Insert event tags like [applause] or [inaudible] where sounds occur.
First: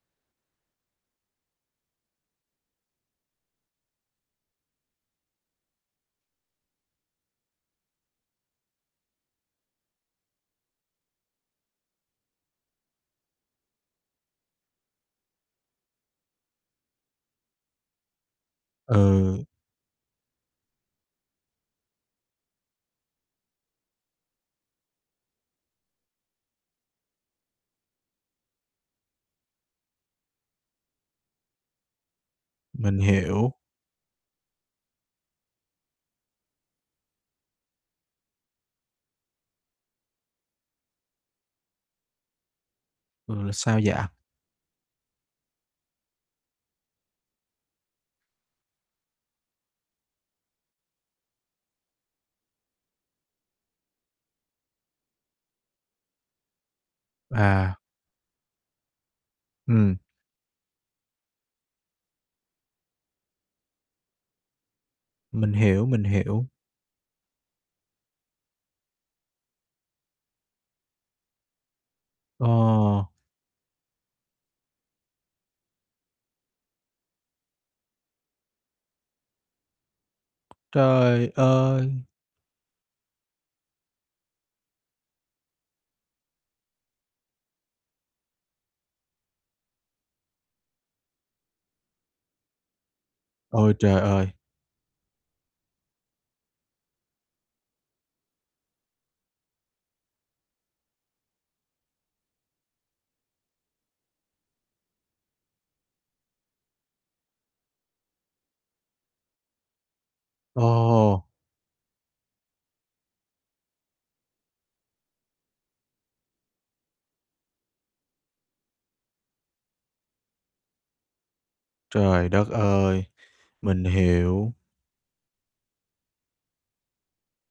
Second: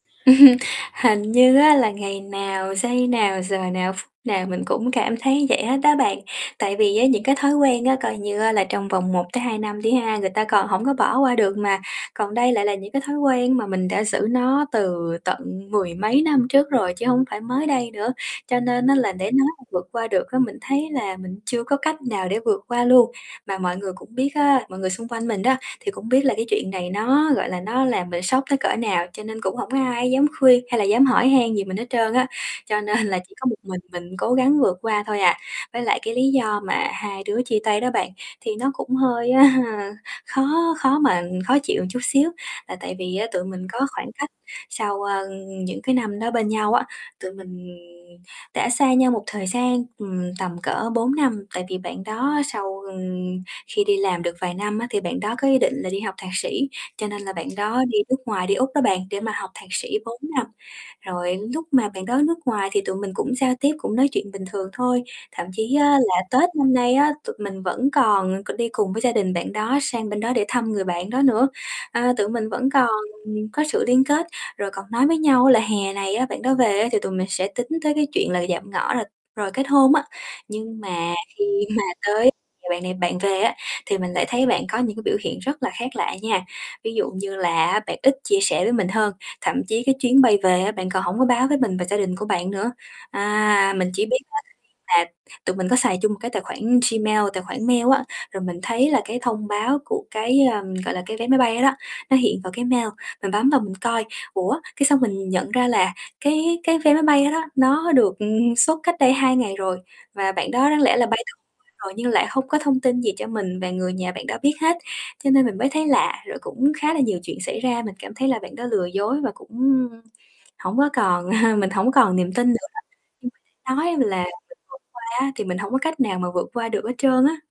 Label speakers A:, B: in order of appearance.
A: [chuckles] Hình như á, là ngày nào, giây nào, giờ nào, ph nào mình cũng cảm thấy vậy hết á bạn. Tại vì á, những cái thói quen á, coi như á, là trong vòng 1-2 năm đi ha, người ta còn hổng có bỏ qua được mà, còn đây lại là những cái thói quen mà mình đã giữ nó từ tận mười mấy năm trước rồi chứ hổng phải mới đây nữa, cho nên á, là để
B: Ừ.
A: nói mà vượt qua được á, mình thấy là mình chưa có cách nào để vượt qua luôn. Mà mọi người cũng biết á, mọi người xung quanh mình á, thì cũng biết là cái chuyện này nó, gọi là, nó làm mình sốc tới cỡ nào, cho nên cũng hổng có ai dám khuyên hay là dám hỏi han gì mình hết trơn á, cho
B: Mình
A: nên là chỉ có
B: hiểu.
A: một mình mình cố gắng vượt qua thôi à. Với lại cái lý do mà hai đứa chia tay đó bạn, thì nó cũng hơi, à, khó khó mà khó chịu một chút xíu, là tại vì á, tụi
B: Ừ,
A: mình có
B: sao vậy?
A: khoảng cách sau, ơ, những cái năm đó bên nhau á, tụi mình đã xa nhau một thời gian, ừm, tầm cỡ 4 năm. Tại vì bạn đó sau, ừm, khi đi làm được vài năm á, thì bạn đó có ý định là đi học thạc sĩ, cho nên là bạn
B: À.
A: đó đi nước ngoài, đi Úc đó bạn, để mà học thạc sĩ
B: Ừm.
A: 4 năm. Rồi núc mà bạn đó nước ngoài thì tụi mình cũng giao tiếp, cũng nói chuyện bình thường thôi, thậm
B: Mình
A: chí á,
B: hiểu, mình
A: là
B: hiểu.
A: Tết năm nay á, tụi mình vẫn còn c đi cùng với gia đình bạn đó sang bên đó để thăm người bạn đó nữa. À, tụi mình vẫn còn
B: Ờ.
A: có sự liên kết, rồi còn nói với nhau là hè này á, bạn đó về á, thì tụi mình sẽ tính tới cái chuyện là dạm ngõ, rồi rồi kết hôn á, nhưng mà
B: Trời
A: khi mà
B: ơi!
A: tới thì bạn này bạn về á, thì mình lại thấy bạn có những cái biểu hiện rất là khác lạ nha. Ví dụ như là á, bạn ít chia sẻ với mình hơn, thậm chí cái chuyến bay về á, bạn còn hổng có báo với mình và gia đình của bạn nữa,
B: Ôi
A: à, mình
B: trời
A: chỉ biết
B: ơi!
A: á, [unintelligible] là tụi mình có xài chung một cái tài khoản Gmail, tài khoản mail á, rồi mình thấy là cái thông báo của cái, ưm, gọi là, cái vé máy bay đó đó, nó hiện vào cái mail, mình bấm vào mình coi. Ủa, cái xong mình nhận ra là cái cái vé máy bay đó đó nó được, ừm, xuất cách đây 2 ngày rồi, và bạn đó đáng lẽ là
B: Ồ!
A: bay [unintelligible] rồi, nhưng lại hông có thông tin gì cho mình và người nhà bạn đó biết hết, cho nên mình mới thấy lạ. Rồi cũng khá là nhiều chuyện xảy ra, mình cảm thấy là bạn đó lừa dối và cũng hổng có còn [chuckles] mình không còn
B: Trời
A: niềm tin
B: đất
A: nữa.
B: ơi!
A: Như mình đã
B: Mình
A: nói là
B: hiểu.
A: [unintelligible] qua á, thì mình hổng có cách nào mà vượt qua được hết trơn á.